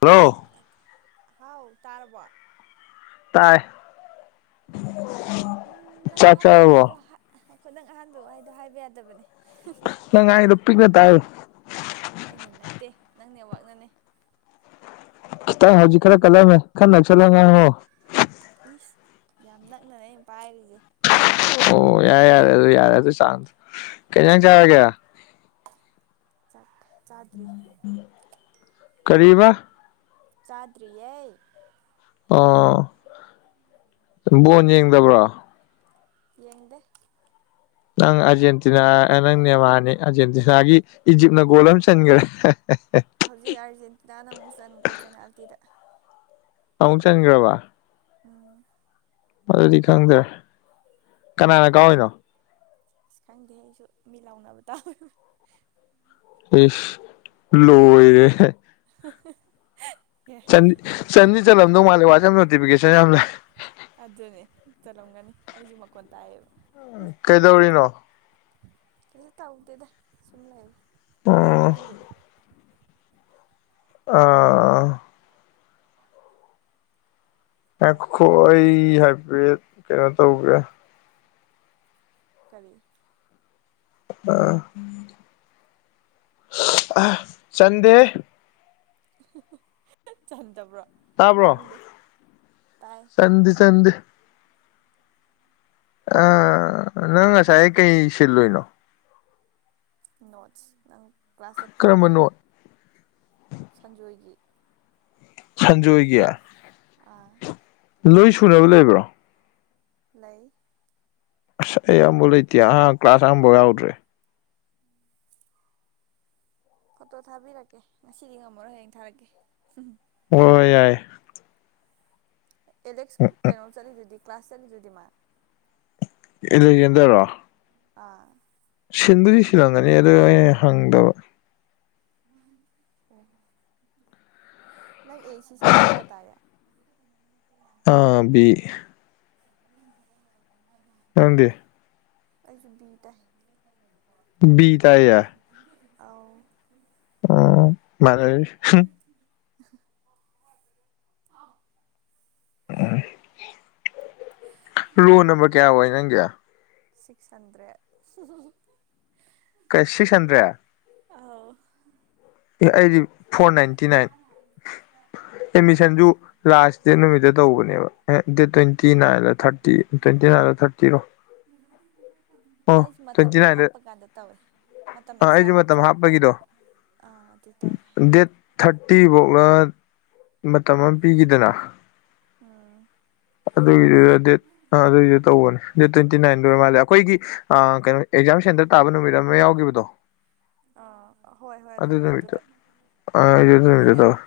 Hello ꯍꯥꯎ ꯇꯥꯔꯕꯣ ꯇꯥꯏ ꯎꯝ ꯅꯪ ꯆꯥꯛ ꯑꯍꯥꯟꯕꯩ ꯋꯥꯍꯩꯗꯣ ꯆꯥꯔꯕꯣ ꯍ ꯉꯥꯢꯈꯣ ꯅꯪ ꯑꯍꯥꯟꯕꯩ ꯋꯥꯍꯩꯗꯣ ꯍꯥꯢꯕ ꯌꯥꯗꯕꯅꯦ꯫ ꯉꯥꯡꯉꯤꯗꯣ ꯄꯤꯛꯅ ꯇꯥꯢ ꯑꯩꯅ ꯅꯠꯇꯦ ꯅꯪ ꯅꯦꯋꯥꯛꯅꯅꯦ꯫ ꯈꯤꯇꯪ ꯍꯧꯖꯤꯛ ꯈꯔ ꯀꯜꯂꯝꯃꯦ ꯈ ꯅꯛꯁꯜꯂꯒ ꯉꯥꯡꯉꯣ꯫ ꯏꯁ ꯌꯥꯝ ꯅꯛꯅꯅꯦ ꯑꯩꯅ ꯄꯥꯏꯔꯤꯖꯦ꯫ ꯑꯣ ꯌꯥꯌꯦ ꯌꯥꯔꯦ ꯑꯗꯨ ꯌꯥꯔꯦ ꯑꯗꯨ ꯆꯥꯡꯗꯣ ꯀꯩꯖꯥꯡ ꯆꯥꯔꯒꯦ꯫ ꯆꯥꯛ ꯆꯥꯗ꯭ꯔꯤ꯫ ꯀꯔꯤꯕꯥ ꯆꯥꯗ꯭ꯔꯤꯌꯦ꯫ ꯑꯣ ꯕꯣꯟ ꯌꯦꯡꯗꯕ꯭ꯔꯣ꯫ ꯌꯦꯡꯗꯦ ꯅꯪ ꯑꯥꯔꯖꯦꯟꯇꯤꯅꯥ ꯑ ꯅꯪ ꯅꯦꯃꯥꯅꯤ ꯑꯥꯔꯖꯦꯟꯇꯤꯅꯥꯒꯤ ꯏꯖꯤꯞꯅ ꯒꯣꯜ ꯑꯃ ꯆꯟꯒ꯭ꯔꯦ ꯍꯧꯖꯤꯛ ꯑꯥꯔꯖꯦꯟꯇꯤꯅꯥꯅ ꯑꯃꯨꯛ ꯆꯟꯒ꯭ꯔꯦ ꯄꯦꯅꯥꯜꯇꯤꯗ ꯑꯃꯨꯛ ꯆꯟꯒ꯭ꯔꯕ ꯎꯝ ꯑꯗꯨꯗꯤ ꯈꯪꯗ꯭ꯔꯦ ꯀꯅꯥꯅ ꯀꯥꯎꯋꯤꯅꯣ ꯑꯁ ꯈꯪꯗꯦ ꯑꯩꯁꯨ ꯃꯤ ꯂꯥꯎꯅꯕ ꯇꯥꯕꯩ ꯏꯁ ꯂꯣꯏꯔꯦꯍꯦ [unintelligible] ꯆꯟ-ꯆꯟꯗꯤ ꯆꯜꯂꯝꯗꯧ ꯃꯥꯜꯂꯦ ꯋꯥꯆꯞ ꯅꯣꯇꯤꯐꯤꯀꯦꯁꯟ ꯌꯥꯝ ꯂꯩ ꯑꯗꯨꯅꯦ ꯆꯠꯂꯝꯒꯅꯤ ꯑꯩꯖꯨ ꯃꯀꯣꯟ ꯇꯥꯏꯌꯦ ꯀꯩꯗꯧꯔꯤꯅꯣ ꯀꯩꯖꯨ ꯇꯧꯗꯦꯗ ꯁꯨꯝ ꯂꯩ ꯎꯝ ꯅꯪꯗꯤ ꯑ ꯑꯦ ꯉꯥꯢꯈꯣ ꯑꯩ ꯍꯥꯏꯄꯦꯠ ꯀꯩꯅꯣ ꯇꯧꯒꯦ ꯀꯔꯤ [inaudible] ꯆꯟꯗꯦ ꯆꯟꯗꯕ꯭ꯔꯣ ꯇꯥꯕ꯭ꯔꯣ ꯈꯪꯗꯦ ꯇꯥꯏ ꯆꯟꯗꯤ ꯆꯟꯗꯤ ꯑ ꯅꯪ ꯉꯁꯥꯏ ꯀꯩ ꯁꯤꯜꯂꯨꯅꯣ ꯅꯣꯠꯁ ꯅꯪ ꯀ꯭ꯂꯥꯁ ꯆꯠꯄ꯭ꯔꯣ ꯀꯔꯝꯕꯅꯣ ꯁꯟꯖꯣꯏꯒꯤ ꯁꯟꯖꯣꯏꯒꯤꯌꯥ ꯑꯥ ꯂꯣꯏ ꯁꯨꯅꯕ ꯂꯩꯕ꯭ꯔꯣ ꯂꯩ ꯑꯁ ꯑꯩ ꯑꯕ ꯂꯩꯇꯦ ꯑꯍ ꯀ꯭ꯂꯥꯁ ꯑꯍꯐꯥꯎ ꯌꯥꯎꯗ꯭ꯔꯦ [unintelligible] ꯐꯣꯇꯣ ꯊꯥꯕꯤꯔꯛꯀꯦ ꯉꯁꯤꯗꯤ ꯉꯝꯃꯔꯣꯏ ꯍꯌꯦꯡ ꯊꯥꯔꯛꯀꯦ ꯎꯝ ꯍ ꯍꯣꯏ ꯌꯥꯏ ꯑꯦꯂꯦꯛꯁ ꯀꯩꯅꯣ ꯆꯠꯂꯤꯗꯨꯗꯤ ꯀ꯭ꯂꯥꯁ ꯆꯠꯂꯤꯗꯨꯗꯤ ꯃꯥ ꯏ ꯂꯩ ꯌꯦꯦꯟꯗꯔꯣ ꯑꯥ ꯁꯤꯟꯗꯨꯗꯤ ꯁꯤꯜꯂꯝꯒꯅꯤ ꯑꯗꯣ ꯑꯩ ꯍꯪꯗꯕ ꯑꯣ ꯅꯪ ꯑꯦ ꯁꯤ ꯁꯦꯛꯁꯟ ꯀꯌꯥ ꯇꯥꯒꯦ ꯑꯥꯕꯤ ꯅꯗꯦ ꯑꯩꯁꯨꯕꯇꯥꯏ ꯅꯨ ꯊꯧꯗꯕꯀꯣ ꯕꯤ ꯇ ꯑꯥꯎ ꯑꯣ ꯃꯥ ꯎꯝ ꯔꯣ ꯅꯝꯕꯔ ꯀꯌꯥ ꯑꯣꯏ ꯅꯪꯒꯤ ꯁꯤꯛꯁ ꯍꯟꯗ꯭ꯔꯦꯠ ꯀ ꯁꯤꯛꯁ ꯍꯟꯗ꯭ꯔꯦ ꯑꯥꯎ ꯑꯦ ꯑꯩꯗꯤ ꯐꯣꯔ ꯅꯥꯏꯟꯇꯤ ꯅꯥꯏꯟ ꯑꯦꯗꯃꯤꯁꯟꯁꯨ ꯂꯥꯁ ꯗꯦ ꯅꯨꯃꯤꯠꯇ ꯇꯧꯕꯅꯦꯕ ꯗꯦꯠ ꯇ꯭ꯋꯦꯟꯇꯤ ꯅꯥꯏꯟꯗ ꯊꯥꯔꯇꯤ ꯇ꯭ꯋꯦꯟꯇꯤ ꯅꯥꯏꯗ ꯊꯥꯔꯇꯤ ꯤꯔꯣ [unintelligible] ꯃ [unintelligible] ꯑꯩꯁ ꯃꯇꯝ ꯇ꯭ꯋꯦꯟꯇꯤ ꯅꯥꯏꯟꯗ ꯍꯥꯞꯄ ꯀꯥꯟꯗ ꯇꯧꯋꯦ ꯃꯇꯝ ꯑꯥ ꯑꯩꯁꯨ ꯑꯦꯛꯁꯇ꯭ꯔꯥ ꯃꯇꯝ ꯍꯥꯞꯇ꯭ꯔꯣ ꯍꯥꯞꯄꯒꯤꯗꯣ ꯑꯥ ꯑꯗꯨ ꯇꯧꯋ‌ꯦ ꯗꯦꯠ ꯊꯥꯔꯇꯤꯐꯧꯂ ꯃꯇꯝ ꯑꯃ ꯄꯤꯈꯤꯗꯅ ꯑꯥ ꯑꯗꯨꯒꯤꯗꯨꯗ ꯗꯦꯠ ꯑꯗꯨꯒꯤꯗꯨ ꯇꯧꯕꯅꯦ ꯗꯦꯠ ꯇ꯭ꯋꯦꯟꯇꯤ ꯅꯥꯏꯟꯗꯨ ꯑꯣꯏꯔ ꯃꯥꯜꯂꯦ ꯑꯩꯈꯣꯏꯒꯤ ꯀꯩꯅꯣ ꯑꯦꯛꯖꯥꯝ ꯁꯦꯟꯇꯔ ꯇꯥꯕ ꯅꯨꯃꯤꯠ ꯑꯃ ꯌꯥꯎꯈꯤꯕꯗꯣ ꯑꯥ ꯍꯣꯏ ꯍꯣꯏ ꯑꯗꯨ ꯅꯨꯃꯤꯠꯇ ꯅꯨꯃꯤꯠꯇꯨꯗ ꯑ ꯑꯩꯖꯨ ꯅꯨꯃꯤꯠꯇ ꯑꯩꯈꯣꯏꯅ ꯇꯧꯋ‌ꯦ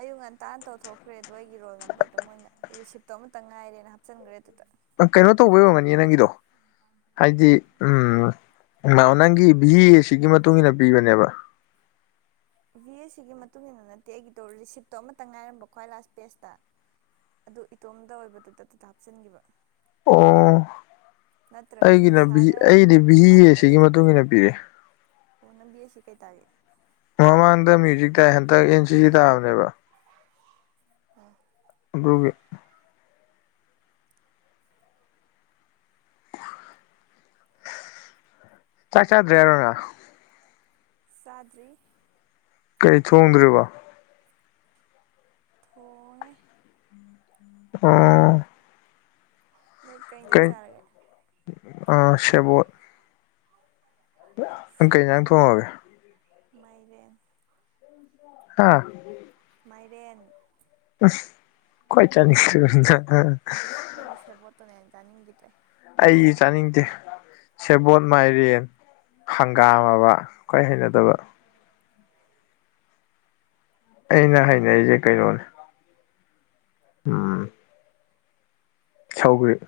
ꯑꯌꯨꯛ ꯉꯟꯇꯥꯥꯟꯅ ꯇꯧꯊꯣꯛꯈ꯭ꯔꯦ ꯑꯗꯣ ꯑꯩꯒꯤ ꯔꯣꯜ ꯅꯝꯕꯔꯗꯣ ꯃꯣꯏꯅ ꯔꯤꯁꯤꯞꯇꯣ ꯑꯃꯇ ꯉꯥꯏꯔꯦꯅ ꯍꯥꯞꯆꯤꯟꯈ꯭ꯔꯦ ꯑꯗꯨꯗ ꯑꯥ ꯀꯩꯅꯣ ꯇꯧꯕꯩ ꯑꯣꯏꯔꯝꯒꯅꯤꯌ‌ꯦ ꯅꯪꯒꯤꯗꯣ ꯍꯥꯏꯗꯤ ꯎꯝ ꯅꯪꯒꯤ ꯚꯤꯍꯤ ꯑ‌ꯦꯁ ꯁꯤꯒꯤ ꯃꯇꯨꯡ ꯏꯟꯅ ꯄꯤꯕꯅꯦꯕ ꯚꯤ ꯑꯦꯁ ꯁꯤꯒꯤ ꯃꯇꯨꯡ ꯏꯟꯅ ꯅꯠꯇꯦ ꯑꯩꯒꯤꯗꯣ ꯔꯤꯁꯤꯞꯇꯣ ꯑꯃꯇ ꯉꯥꯏꯔꯝꯕ ꯈ꯭ꯋꯥꯏ ꯂꯥꯁ ꯄꯦꯖꯇ ꯑꯗꯨ ꯏꯇꯣꯝꯗ ꯑꯣꯏꯕꯗꯨꯗ ꯑꯗꯨꯗ ꯍꯥꯞꯆꯤꯟꯈꯤꯕ ꯑꫭ ꯅꯠꯇ꯭ꯔꯗꯤ ꯑꯩꯒꯤꯅ ꯚ ꯂꯤꯁꯥꯒ ꯑꯩꯗꯤ ꯚꯤꯍꯤ ꯑ‌ꯦꯁ ꯔꯤꯃꯥꯒ ꯑꯩꯒ ꯁꯤꯒꯤ ꯊꯪꯅ ꯃꯇꯨꯡꯏꯟꯅ ꯊꯝ ꯄꯤꯔꯛꯑ‌ꯦ ꯑꯣ ꯅꯪ ꯚꯤ ꯑ‌ꯦꯁ ꯁꯤ ꯀꯩ ꯇꯥꯒ‌ꯦ ꯃꯃꯥꯡꯗ ꯃ꯭ꯌꯨꯖꯤꯛ [unintelligible] ꯇꯥꯏ ꯍꯟꯗꯛ ꯑꯦꯟ ꯁꯤ ꯁꯤ ꯇꯥꯕꯅꯦꯕ ꯑꯣ ꯑꯗꯨꯒꯤ ꯆꯥꯛ ꯆꯥꯗ꯭ꯔꯤ ꯍꯥꯏꯔꯣ ꯅꯪ ꯆꯥꯗꯔꯤ ꯀꯩ ꯊꯣꯡꯗ꯭ꯔꯤꯕꯣ ꯊꯣꯡꯉ‌ꯦ ꯑꯣ ꯅꯣꯏ ꯏꯟꯖꯥꯡ ꯀꯩ ꯆꯥꯔꯒꯦ ꯑ ꯥꯁꯦꯕꫭꯠ ꯅꯪ ꯀꯩ ꯁꯦꯕꯣꯠ ꯏꯟꯖꯥꯡ ꯊꯣꯡꯉꯒꯦ ꯃꯥꯏꯔꯦꯟ ꯍꯥ ꯃꯥꯏꯔꯦꯟ ꯑꯁ ꯈꯨꯋꯥꯏ ꯆꯅꯤꯡꯗꯕ ꯏꯟꯖꯥꯡ [unintelligible] ꯅꯪꯒꯤ ꯁꯦꯕꯣꯠꯇꯨꯅ ꯆꯥꯅꯤꯡꯒꯤꯗ꯭ꯔꯦ ꯑꯩꯖꯨ ꯆꯥꯅꯤꯡꯗꯦ ꯁꯦꯕꯣꯠ ꯃꯥꯏꯔꯦꯟ ꯍꯪꯒꯥꯝꯃꯕ ꯈ꯭ꯋꯥꯏ ꯍꯩꯅꯗꯕ ꯑꯩꯅ ꯍꯥꯏꯅꯔꯤꯁꯦ ꯀꯩꯅꯣꯅꯦ ꯎꯝ ꯁꯥꯎꯒ꯭ꯔꯦ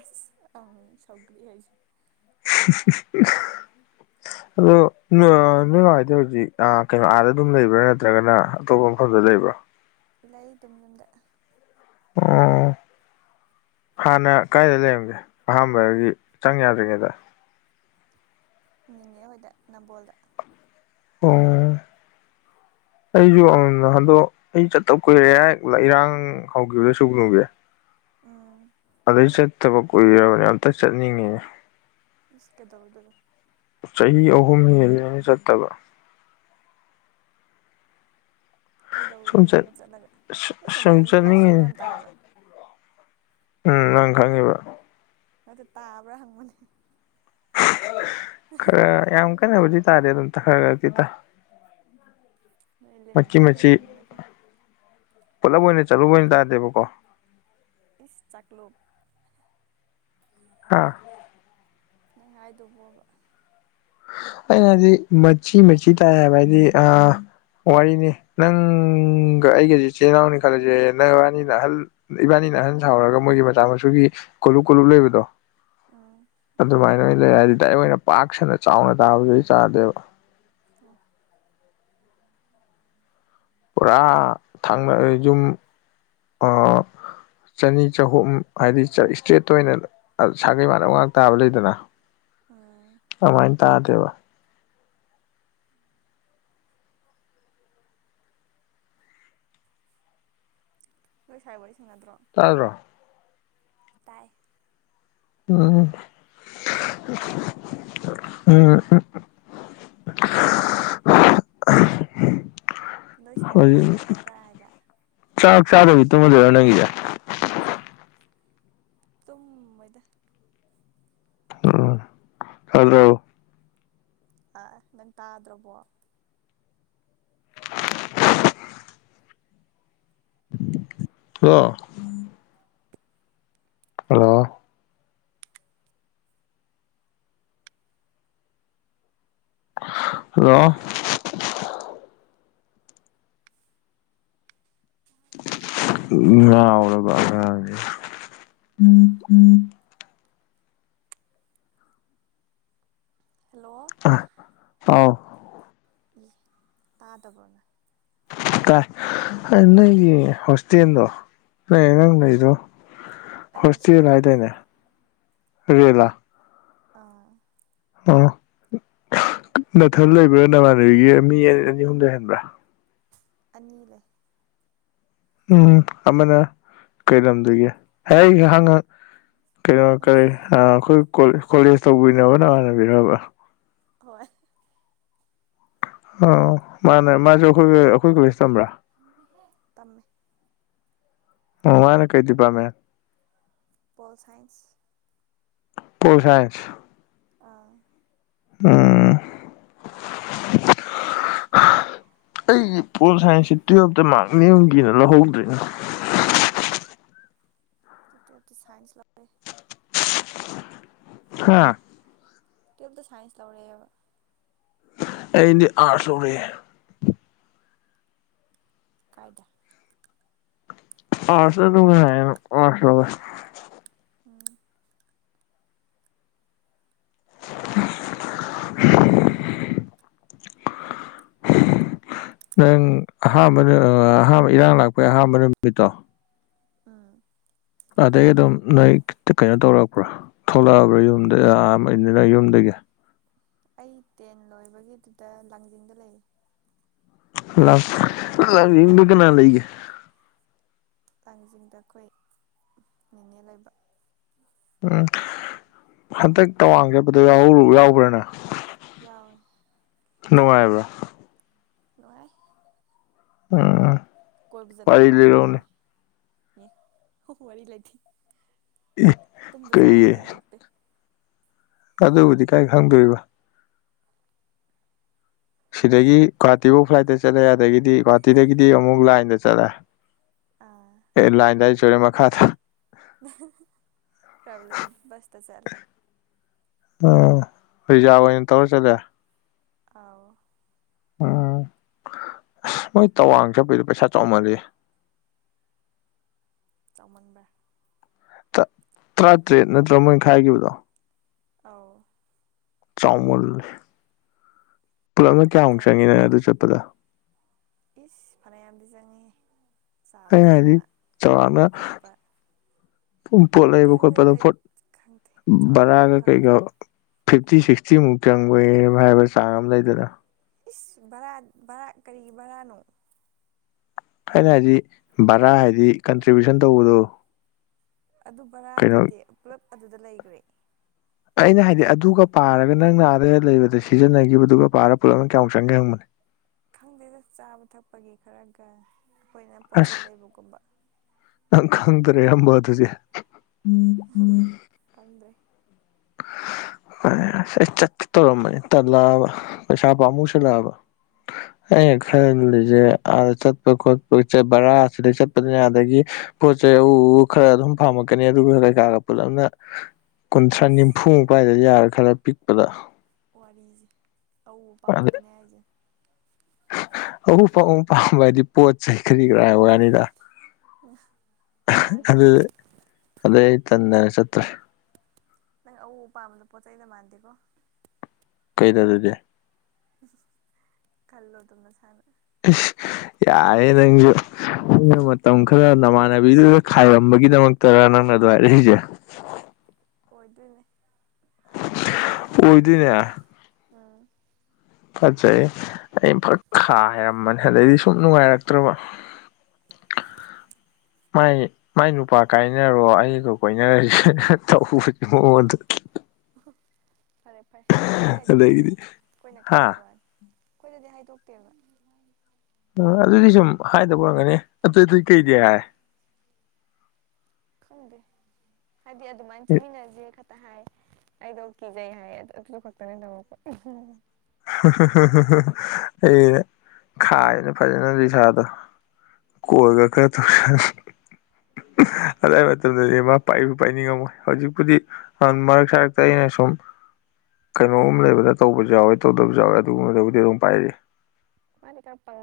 ꯑꯁ ꯑꯪ ꯁꯥꯎꯒ꯭ꯔꯤ ꯍꯥꯏꯁꯤꯅꯤ [unintelligible] [inaudible] ꯑꯗꯣ ꯅꯣꯏꯃ ꯍꯥꯏꯏꯗꯤ ꯍꯧꯖꯤꯛ ꯀꯩꯅꯣ ꯑꯥꯗ ꯑꯗꯨꯝ ꯂꯩꯕ꯭ꯔꯥ ꯅꯠꯇ꯭ꯔꯒꯅ ꯑꯇꯣꯞꯄ ꯃꯐꯝꯗ ꯂꯩꯕ꯭ꯔꯥ ꯂꯩ ꯑꯗꯨꯝ ꯌꯨꯝꯗ ꯑꯣ [inaudible] ꯍꯥꯟꯅ ꯀꯥꯏꯗ ꯂꯩꯔꯝꯒꯦ ꯑꯍꯥꯟꯕꯗꯗꯤ ꯆꯪ ꯌꯥꯗ꯭ꯔꯤꯉꯩꯗ ꯃꯤꯅꯦ ꯍꯣꯏꯗ ꯅꯝꯕꯣꯜꯗ ꯑꯣ ꯑꯩꯁꯨ [unintelligible] ꯍꯟꯗꯣ ꯑꯩ ꯆꯠꯇ ꯀꯨꯏꯔꯦ ꯏꯔꯥꯡ ꯍꯧꯈꯤꯕꯗ ꯁꯨꯒꯅꯨꯒꯤ ꯎꯝ ꯑꯗꯩ ꯆꯠꯇꯥꯕ ꯀꯨꯏꯔꯕꯅꯦ ꯑꯝꯇꯪ ꯆꯠꯅꯤꯡꯉꯤꯅ‌ꯦ ꯏꯁ ꯀꯩꯗꯧꯔꯨꯗꫭꯏꯕ ꯆꯍꯤ ꯑꯍꯨꯝ ꯍꯦꯜꯂꯦꯅ ꯆꯠꯇꯕ ꯁꯨꯝ ꯆꯠ ꯀꯩꯗꯧꯔꯨꯗꯣꯏꯅꯣꯕ ꯆꯠꯂꯒ ꯅꯣꯏ ꯁꯨꯝ ꯁꯦꯛꯃꯥꯏꯖꯤꯡꯒꯤ ꯂꯥꯏꯁ꯭ꯔꯝ ꯆꯠꯅꯤꯡꯉꯤꯅꯦ ꯌꯥꯝ ꯇꯥꯕ꯭ꯔꯥ ꯎꯝ ꯅꯪ ꯈꯪꯉꯤꯏꯕ ꯅꯠꯇꯦ ꯇꯥꯕ꯭ꯔꯥ ꯍꯪꯕꯅꯦ ꯈꯔ ꯌꯥꯝ ꯀꯥꯟꯅꯕꯨꯗꯤ ꯇꯥꯗꯦ ꯑꯗꯨꯝ ꯈꯔ ꯈꯔꯗꯤ ꯇꯥꯏ ꯅꯣꯏ ꯂꯤꯟ ꯃꯆꯤ ꯃꯌꯥꯝ ꯃꯆꯤ ꯂꯩꯕꯅꯤꯅꯀꯣ ꯄꯨꯂꯞ ꯑꯣꯏꯅ ꯆꯠꯂꯨꯕ ꯑꯣꯏꯅ ꯇꯥꯗꯦꯕꯀꯣ ꯏꯁ ꯆꯥꯛꯂꯨꯞ ꯑꯥ ꯅꯪ ꯍꯥꯏꯗꯨꯕꯨꯕ ꯑꯩꯩꯅ ꯍꯥꯏꯗꯤ ꯃꯆꯤ ꯃꯆꯤ ꯇꯥꯏ ꯍꯥꯏꯕ ꯍꯥꯏꯗꯤ ꯑꯥ ꯋꯥꯔꯤꯅꯤ ꯅꯪꯒ ꯑꯩꯒꯁꯤ ꯏꯆꯤꯜ ꯏꯅꯥꯎꯅꯤ ꯈꯜꯂꯁꯦ ꯅꯪꯕꯥꯅꯤ ꯅ ꯑꯍꯜ ꯏꯕꯥꯅꯤꯅ ꯑꯍꯟ ꯁꯥꯎꯔꯒ ꯃꯣꯏꯒꯤ ꯃꯆꯥ ꯃꯁꯨꯒꯤ ꯀꯣꯂꯨꯞ ꯀꯣꯂꯨꯞ ꯂꯩꯕꯗꯣ ꯎꯝ ꯑꯗꯨꯃꯥꯏꯅ ꯑꯣꯏꯅ ꯂꯩꯔꯦ ꯍꯥꯏꯗꯤ ꯗꯥꯏꯔꯦꯛ ꯑꯣꯏꯅ ꯄꯥꯛ ꯁꯟꯅ ꯆꯥꯎꯅ ꯇꯥꯕꯗꯨꯗꯒꯤ ꯆꯥꯗꯦꯕ ꯑꯣ ꯄꯨꯔꯥ ꯊꯪꯅ ꯌꯨꯝ [inaudible] ꯆꯅꯤ ꯆꯍꯨꯝ ꯍꯥꯏꯗꯤ ꯏꯁꯇꯦꯠꯇ ꯑꯣꯏꯅ ꯁꯥꯒꯩ ꯃꯥꯅ ꯉꯥꯛ ꯇꯥꯕ ꯂꯩꯗꯅ ꯎꯝ ꯑꯗꯨꯃꯥꯏꯅ ꯇꯥꯗꯦꯕ ꯅꯣꯏ ꯁꯥꯥꯏꯒ ꯋꯔꯤ ꯁꯅꯥꯗ꯭ꯔꯣ ꯇꯥꯗ꯭ꯔꫭ ꯇꯥꯏ ꯎꯝ ꯎꯝ ꯎꯝ [inaudible] ꯅꯣꯏ ꯁꯥꯏ ꯋꯥꯔꯤ ꯍꯧꯖꯤꯛ ꯁꯥꯟꯅꯗꯕ꯭ꯔꯥ ꯍꯥꯏꯕ ꯆꯥꯛ ꯆꯥꯗꯕꯤ ꯇꯨꯝꯃꯗꯣꯏꯔꯣ ꯅꯪꯒꯤꯁꯦ ꯑꯆꯥ ꯇꯨꯝꯃꫭꯏꯗꯥ ꯎꯝ ꯍꯜꯂꫭ ꯑꯥꯑ ꯅꯪ ꯇꯥꯗ꯭ꯔꯕꯣ ꯍꯜꯂꫭ ꯍꯜꯂꯣ ꯍꯜꯂꯣ ꯉꯥꯎꯔꯕ ꯑꯉꯥꯡꯅꯦꯗ ꯍꯜꯂꯣ ꯑ ꯍꯥꯎ ꯏꯤ ꯇꯥꯗ꯭ꯕꫭ ꯅꫭꯏ ꯇꯥꯏ ꯅꯪꯒꯤ ꯍꯣꯁꯇꯦꯜꯗꯣ ꯅꯣꯏ ꯑꯉꯥꯡ ꯂꯩꯗꯣ ꯑꯩ ꯍꯣꯁꯇꯦꯜ ꯍꯣꯁꯇꯦꯜꯂꯩꯗꯤ ꯍꯥꯏꯗꯥꯏꯅꯦ ꯔꯦꯜꯂꯥ ꯑꯥ ꯑꯣ ꯅꯥꯊꯟ ꯂꯩꯕ꯭ꯔꯥ ꯅꯃꯥꯟꯅꯕꯤꯒꯤ ꯃꯤ ꯑꯅꯤ ꯑꯍꯨꯝ ꯂꯩꯍꯟꯕ꯭ꯔꯥ ꯑꯅꯤ ꯂꯩ ꯎꯝ ꯑꯃꯅ ꯀꯩꯂꯥꯝꯗꯒꯤ ꯍꯦ ꯍꯪ ꯍꯪ ꯀꯩꯅꯣ ꯀꯔꯤ ꯑꯥ ꯑꯩꯈꯣꯏ ꯀꯣꯂꯦꯖ ꯇꯧꯃꯤꯟꯅꯕ ꯅꯃꯥꯟꯅꯕꯤꯔꯕ ꯍꯣꯏ ꯑꯣ ꯃꯥꯅꯦ ꯃꯥꯁꯨ ꯑꯩꯈꯣꯏ ꯑꯩꯈꯣꯏ ꯀꯣꯂꯦꯖ ꯇꯝꯕ꯭ꯔꯥ ꯇꯝꯃꯦ ꯑꫭ ꯃꯥꯅ ꯀꯩ department pol science pol science ꯑꯥ ꯎꯝ ꯑꯩꯒꯤ ꯄꯣꯜ ꯀꯩꯅꯣ ꯁꯥꯏꯟꯁꯁꯤ ꯇꯨꯋꯦꯜꯞꯇ ꯃꯥꯜꯂꯤ ꯂꯧꯍꯧꯗ꯭ꯔꯤꯅ ꯁ ꯍꯥ ꯇꯨꯌꯦꯜꯞꯇ ꯁꯥꯏꯟꯁ ꯂꯧꯔꯛꯑꯦꯕ ꯑꯩꯗꯤ ꯑꯥꯔꯠꯁ ꯂꯧꯔꯛꯑꯦ ꯀꯥꯏꯗ ꯑꯥꯔꯠꯁꯅ ꯅꯨꯡꯉꯥꯏꯌꯦꯕ ꯑꯥꯔꯠꯁ ꯂꯧꯔꯛꯑꯦ ꯎꯝ ꯅꯪ ꯑꯍꯥꯟꯕ ꯑꯍꯥꯟꯕ ꯏꯔꯥꯡ ꯂꯥꯛꯄꯩꯒꯤ ꯑꯍꯥꯥꯟꯕ ꯅꯨꯃꯤꯠꯇꯣ ꯑꯥ ꯑꯗꯩ ꯑꯗꯨꯝ ꯅꯣꯏ ꯀꯩꯅꯣ ꯇꯧꯔꯛꯄ꯭ꯔꯣ ꯊꯣꯛꯂꯛꯑꯕ꯭ꯔꯥ ꯌꯨꯝꯗꯅꯤꯅ ꯌꯨꯝꯗꯒꯤ ꯑꯩ ꯇꯦꯟ ꯂꯣꯏꯕꯒꯤꯗꯨꯗ ꯂꯥꯡꯖꯤꯡꯗ ꯂꯩ ꯂꯥꯡꯖꯤꯡꯗ ꯀꯅꯥ ꯂꯩꯒꯦ ꯂꯥꯡꯖꯤꯡꯗ ꯑꯩꯈꯣꯏ ꯅꯤꯅꯦ ꯂꯩꯕ ꯎꯝ ꯍꯟꯗꯛ ꯇꯋꯥꯡ ꯆꯠꯄꯗꯣ ꯌꯥꯎꯕ꯭ꯔ ꯅꯪ ꯌꯥꯎꯋꯦ ꯅꯨꯡꯉꯥꯏꯕ꯭ꯔꯥ ꯅꯨꯡꯉꯥꯏ ꯎꯝ ꯀꯣꯏꯕ ꯆꯠꯂ ꯋꯥꯔꯤ ꯂꯤꯔꯛꯎꯅꯦ ꯅꯨꯡꯉꯥꯏꯕ꯭ꯔꯥꯏ ꯅ‌ꯦ ꯍꯨ-ꯍꯨ ꯋꯥꯔꯤ ꯂꯩꯇꯦ ꯏ ꯇꯨꯝꯕ ꯆꯥꯕ ꯀꯩꯌꯦ ꯈꯪꯉꯛꯇꯦ ꯑꯗꯨꯕꯨꯗꯤ ꯀꯥꯏ ꯈꯪꯗꯣꯏꯕ ꯁꯤꯗꯒꯤ ꯒꯨꯍꯥꯇꯤꯐꯧ ꯐ꯭ꯂꯥꯏꯠꯇ ꯆꯠꯂꯦ ꯑꯗꯒꯤꯗꯤ ꯒꯨꯍꯥꯇꯤꯗꯒꯤꯗꯤ ꯑꯃꯨꯛ ꯂꯥꯏꯟꯗ ꯆꯠꯂꯦ ꯑꯥ ꯑꯦ ꯂꯥꯏꯟꯗ ꯍꯥꯏꯁꯦ ꯁꯣꯢꯔꯦ ꯃꯈꯥꯗ ꯇ꯭ꯔꯦꯚꯦꯂꯤꯡ ꯕꯁꯇ ꯆꯠꯂꯦ ꯑꯣ ꯔꯤꯖꯥꯕ ꯑꯣꯏꯅ ꯇꯧꯔ ꯆꯠꯂꯦ ꯑꯥꯎ ꯎꯝ ꯑꯁ ꯃꯣꯏ ꯇꯋꯥꯡ ꯆꯠꯄꯩꯗꯣ ꯄꯩꯁꯥ ꯆꯥꯎꯃꯜꯂꯤ ꯆꯥꯎꯃꯟꯕ꯭ꯔꯥ ꯇꯥ ꯇ꯭ꯔꯥꯇ꯭ꯔꯦꯠ ꯅꯠꯇ꯭ꯔ‌ꯣ ꯃꯣꯏ ꯈꯥꯏꯒꯤꯕꯗꯣ ꯑꯥꯎ ꯆꯥꯎꯃꯜꯂꯦ ꯄꯨꯜꯂꯞꯅ ꯀꯌꯥꯃꯨꯛ ꯆꯥꯎꯃꯜ ꯆꯪꯉꯤ ꯅꯪ ꯑꯗꯨ ꯆꯠꯄꯗ ꯏꯁ ꯐꯅꯌꯥꯝꯗꯤ ꯆꯪꯉꯦ ꯆꯥꯕ ꯑꯩꯅ ꯍꯥꯏꯗꯤ ꯊꯛꯄ ꯆꯥꯎꯔꯥꯛꯅ ꯂꯩꯕ ꯈꯣꯠꯄ ꯄꯣꯠ ꯂꯩꯕ ꯈꯪꯗꯦ-ꯈꯪꯗꯦ ꯈꯣꯠꯄꯗ ꯑꯩꯈꯣꯏ ꯄꯣꯠ ꯈꯪꯗꯦ ꯆꯥꯎꯔꯥꯛꯅꯒ ꯕꯔꯥꯒ ꯀꯩꯀꯥ ꯈꯪꯗ꯭ꯔꯦ ꯐꯤꯐꯇꯤ ꯁꯤꯛꯁꯇꯤꯃꯨꯛ ꯆꯪꯕ‌ ꯍꯥꯏꯕ ꯆꯥꯡ ꯑꯃ ꯂꯩꯗꯅ ꯏꯁ ꯕꯔꯥ ꯕꯔꯥ ꯀꯔꯤꯒꯤ ꯕꯔꯥꯅꯣ ꯑꯩꯅ ꯍꯥꯏꯗꯤ ꯚꯔꯥ ꯍꯥꯏꯗꯤ ꯀꯟꯇ꯭ꯔꯤꯕ꯭ꯤꯌꯨꯁꯟ ꯇꯧꯕꯗꯣ ꯑꯗꯨ ꯀꯩꯅꯣ ꯕꯔꯥꯗꯨꯗꯤ ꯄꯨꯂꯞ ꯑꯗꯨꯗ ꯂꯩꯒ꯭ꯔꯦ ꯑꯩꯅ ꯍꯥꯏꯗꯤ ꯑꯗꯨꯒ ꯄꯥꯔꯒ ꯅꯪꯅ ꯑꯥꯗꯒ ꯂꯩꯕꯗ ꯁꯤꯖꯤꯟꯅꯒꯤꯕꯗꯨꯒ ꯄꯥꯔꯒ ꯄꯨꯂꯞꯅ ꯀꯌꯥꯃꯨꯛ ꯆꯪꯒꯦ ꯍꯪꯕꯅ‌ꯦ ꯈꯪꯗꯦꯗ ꯆꯥꯕ ꯊꯛꯄꯒꯤ ꯈꯔꯒ ꯑꯩꯈꯣꯏꯅ ꯄꯣꯠ ꯆꯩꯩ ꯂꯩꯕꯒꯨꯝꯕ ꯅ‌ꯪ ꯈꯪꯗꯔꯦ ꯑꯗꯨ ꯑꯝꯕꯧ ꯑꯗꯨꯗꯤ ꯎꯝ-ꯎꯝ ꯈꯪꯗ꯭ꯔ‌ꯦ ꯑꯩ ꯆꯠꯀꯦ ꯇꯧꯔꯝꯕꯅ‌ꯦ ꯇꯜꯂꯛꯑꯕ ꯄꯩꯁꯥ ꯄꯥꯝꯃꯨ ꯁꯜꯂꯛꯑꯕ [unintelligible] ꯑꯩꯅ ꯈꯜꯂꯤꯖ‌ꯦ ꯑꯥꯗ ꯆꯠꯄ-ꯈꯣꯠꯄ ꯕꯔꯥ ꯁꯤꯗꯩ ꯆꯠꯄꯅꯤꯅ ꯑꯗꯒꯤ ꯄꯣꯠꯆꯩꯩ ꯑꯎ-ꯑꯎꯕ ꯈꯔ ꯑꯗꯨꯝ ꯄꯥꯝꯃꯛꯀꯅꯤ ꯑꯗꯨꯒ ꯀꯩꯀꯥꯒ ꯄꯨꯜꯂꯞꯅ ꯊꯔꯥ ꯑꯁ ꯅꯤꯝꯐꯨꯃꯨꯛ ꯄꯥꯏꯗꯗꯤ ꯌꯥꯔꯦꯏ ꯈꯔ ꯄꯤꯛꯄꯗ ꯋꯥꯔꯤꯖꯤ ꯑꯎ-ꯑꯎ ꯄꯥꯝꯃꯛꯀꯅꯤ ꯍꯥꯏꯖ‌ꯦ ꯑꯎ-ꯑꯎ ꯄꯥꯝꯕ ꯍꯥꯏꯗꯤ ꯄꯣꯠ-ꯆꯩ ꯀꯔꯤ ꯀꯔꯥꯒꯤ ꯋꯥꯅꯤꯗ ꯃꯥꯟꯗꯦ ꯑꯗꯨꯗꯩ ꯑꯗꯩ ꯑꯩ ꯇꯟꯗꯅ ꯆꯠꯇ꯭ꯔ‌ꯦ ꯅꯪ ꯑꯎ-ꯑꯎ ꯄꯥꯝꯕꯗ‌ꯣ ꯄꯣꯠ-ꯆꯩꯩꯗ ꯃꯥꯟꯗ‌ꯦꯀꯣ ꯀꯩꯗ ꯑꯗꯨꯗꯤ ꯈꯜꯂꯣ ꯑꯗꯨꯝ ꯅꯁꯥꯅ ꯏꯁ ꯌꯥꯔ‌ꯦ ꯅꯪꯖ‌ꯨ ꯑꯩꯅ ꯃꯇꯝ ꯈꯔ ꯅꯃꯥꯟꯅꯕꯤꯗꯨꯗ ꯈꯥꯏꯔꯝꯕꯒꯤꯗꯃꯛ ꯇꯔ ꯅꯪꯅ ꯑꯗꯨ ꯍꯥꯏꯔꯛꯏꯖ‌ꯦ ꯑꯣꯏꯗꯣꯏꯅꯦ ꯑꯣꯏꯗꯣꯏꯅꯦ ꯑꯥ ꯐꯠꯖꯩꯌ‌ꯦ ꯑꯩꯅꯐꯠ ꯈꯥꯏꯍꯥꯏꯔꯝꯕꯅꯤ ꯑꯗꯩꯗꯤ ꯁꯨꯝ ꯅꯨꯡꯉꯥꯏꯔꯛꯇ꯭ꯔꯕ ꯃꯥꯏꯒꯤ-ꯃꯥꯏ ꯅꯨꯄꯥ ꯀꯥꯏꯅꯔꯣ ꯑꯩꯒ ꯀꯣꯏꯅꯔꯖ‌ꯦꯅ ꯇꯧꯕꯅꯤ ꯃꯑꯣꯟꯗꯒꯤ ꯐꯔꯦ-ꯐꯔꯦ ꯑꯩꯈꯣꯏꯗꯗꯤ ꯍꯥꯏꯗꯣꯛꯇꯦꯗ ꯑꯗꯒꯤꯗꯤ ꯑꯩꯈꯣꯏꯅ ꯍꯥ ꯈꯪꯕꯩ ꯋꯥꯅꯤ ꯑꯩꯈꯣꯏꯗꯗꯤ ꯍꯥꯏꯗꯣꯛꯇꯦꯕ ꯑꯥ ꯑꯗꯨꯗꯤ ꯁꯨꯝ ꯍꯥꯏꯗꯕ ꯑꯣꯔꯝꯒꯅꯤ ꯑꯇꯩꯇꯩ ꯀꯩꯗꯤ ꯍꯥꯏ ꯈꯪꯗꯦ ꯍꯥꯏꯗꯤ ꯑꯗꯨꯃꯥꯏꯅ ꯆꯠꯃꯤꯟꯅꯖ‌ꯦ ꯇꯍꯥꯏ ꯑꯩꯗ‌ꯣ ꯀꯤꯖꯩ ꯍꯥꯏꯌ‌ꯦ ꯑꯗꯨ ꯈꯛꯇꯅꯦ [inaudible] ꯑꯩꯅꯦ ꯈꯥꯏꯕꯅ‌ꯦ ꯐꯖꯅ ꯅꯤꯁꯥꯗꯣ ꯀꯣꯏꯒ ꯀ ꯑꯗꯨꯗꯥꯏ ꯃꯇꯝꯗꯗꯤ ꯃꯥ ꯄꯥꯏꯕꯨ ꯄꯥꯏꯅꯤꯡꯉꯝꯃꯣꯏ ꯍꯧꯖꯤꯛꯄꯨꯗꯤ ꯑꯗꯨ ꯃꯔꯛ ꯁꯛꯇ ꯑꯩꯅ ꯁꯨꯝ ꯀꯩꯅꯣꯒꯨꯝ ꯂꯩꯕꯗ ꯇꯧꯕꯁꯨ ꯌꯥꯎꯋꯦ ꯇꯧꯗꯕꯁꯨꯎꯋꯦ ꯑꯗꯨꯒꯨꯝꯕꯗꯕꯨꯗꯤ ꯑꯗꯨꯝ ꯄꯥꯏꯔꯤ ꯃꯥꯅꯤ ꯀꯄ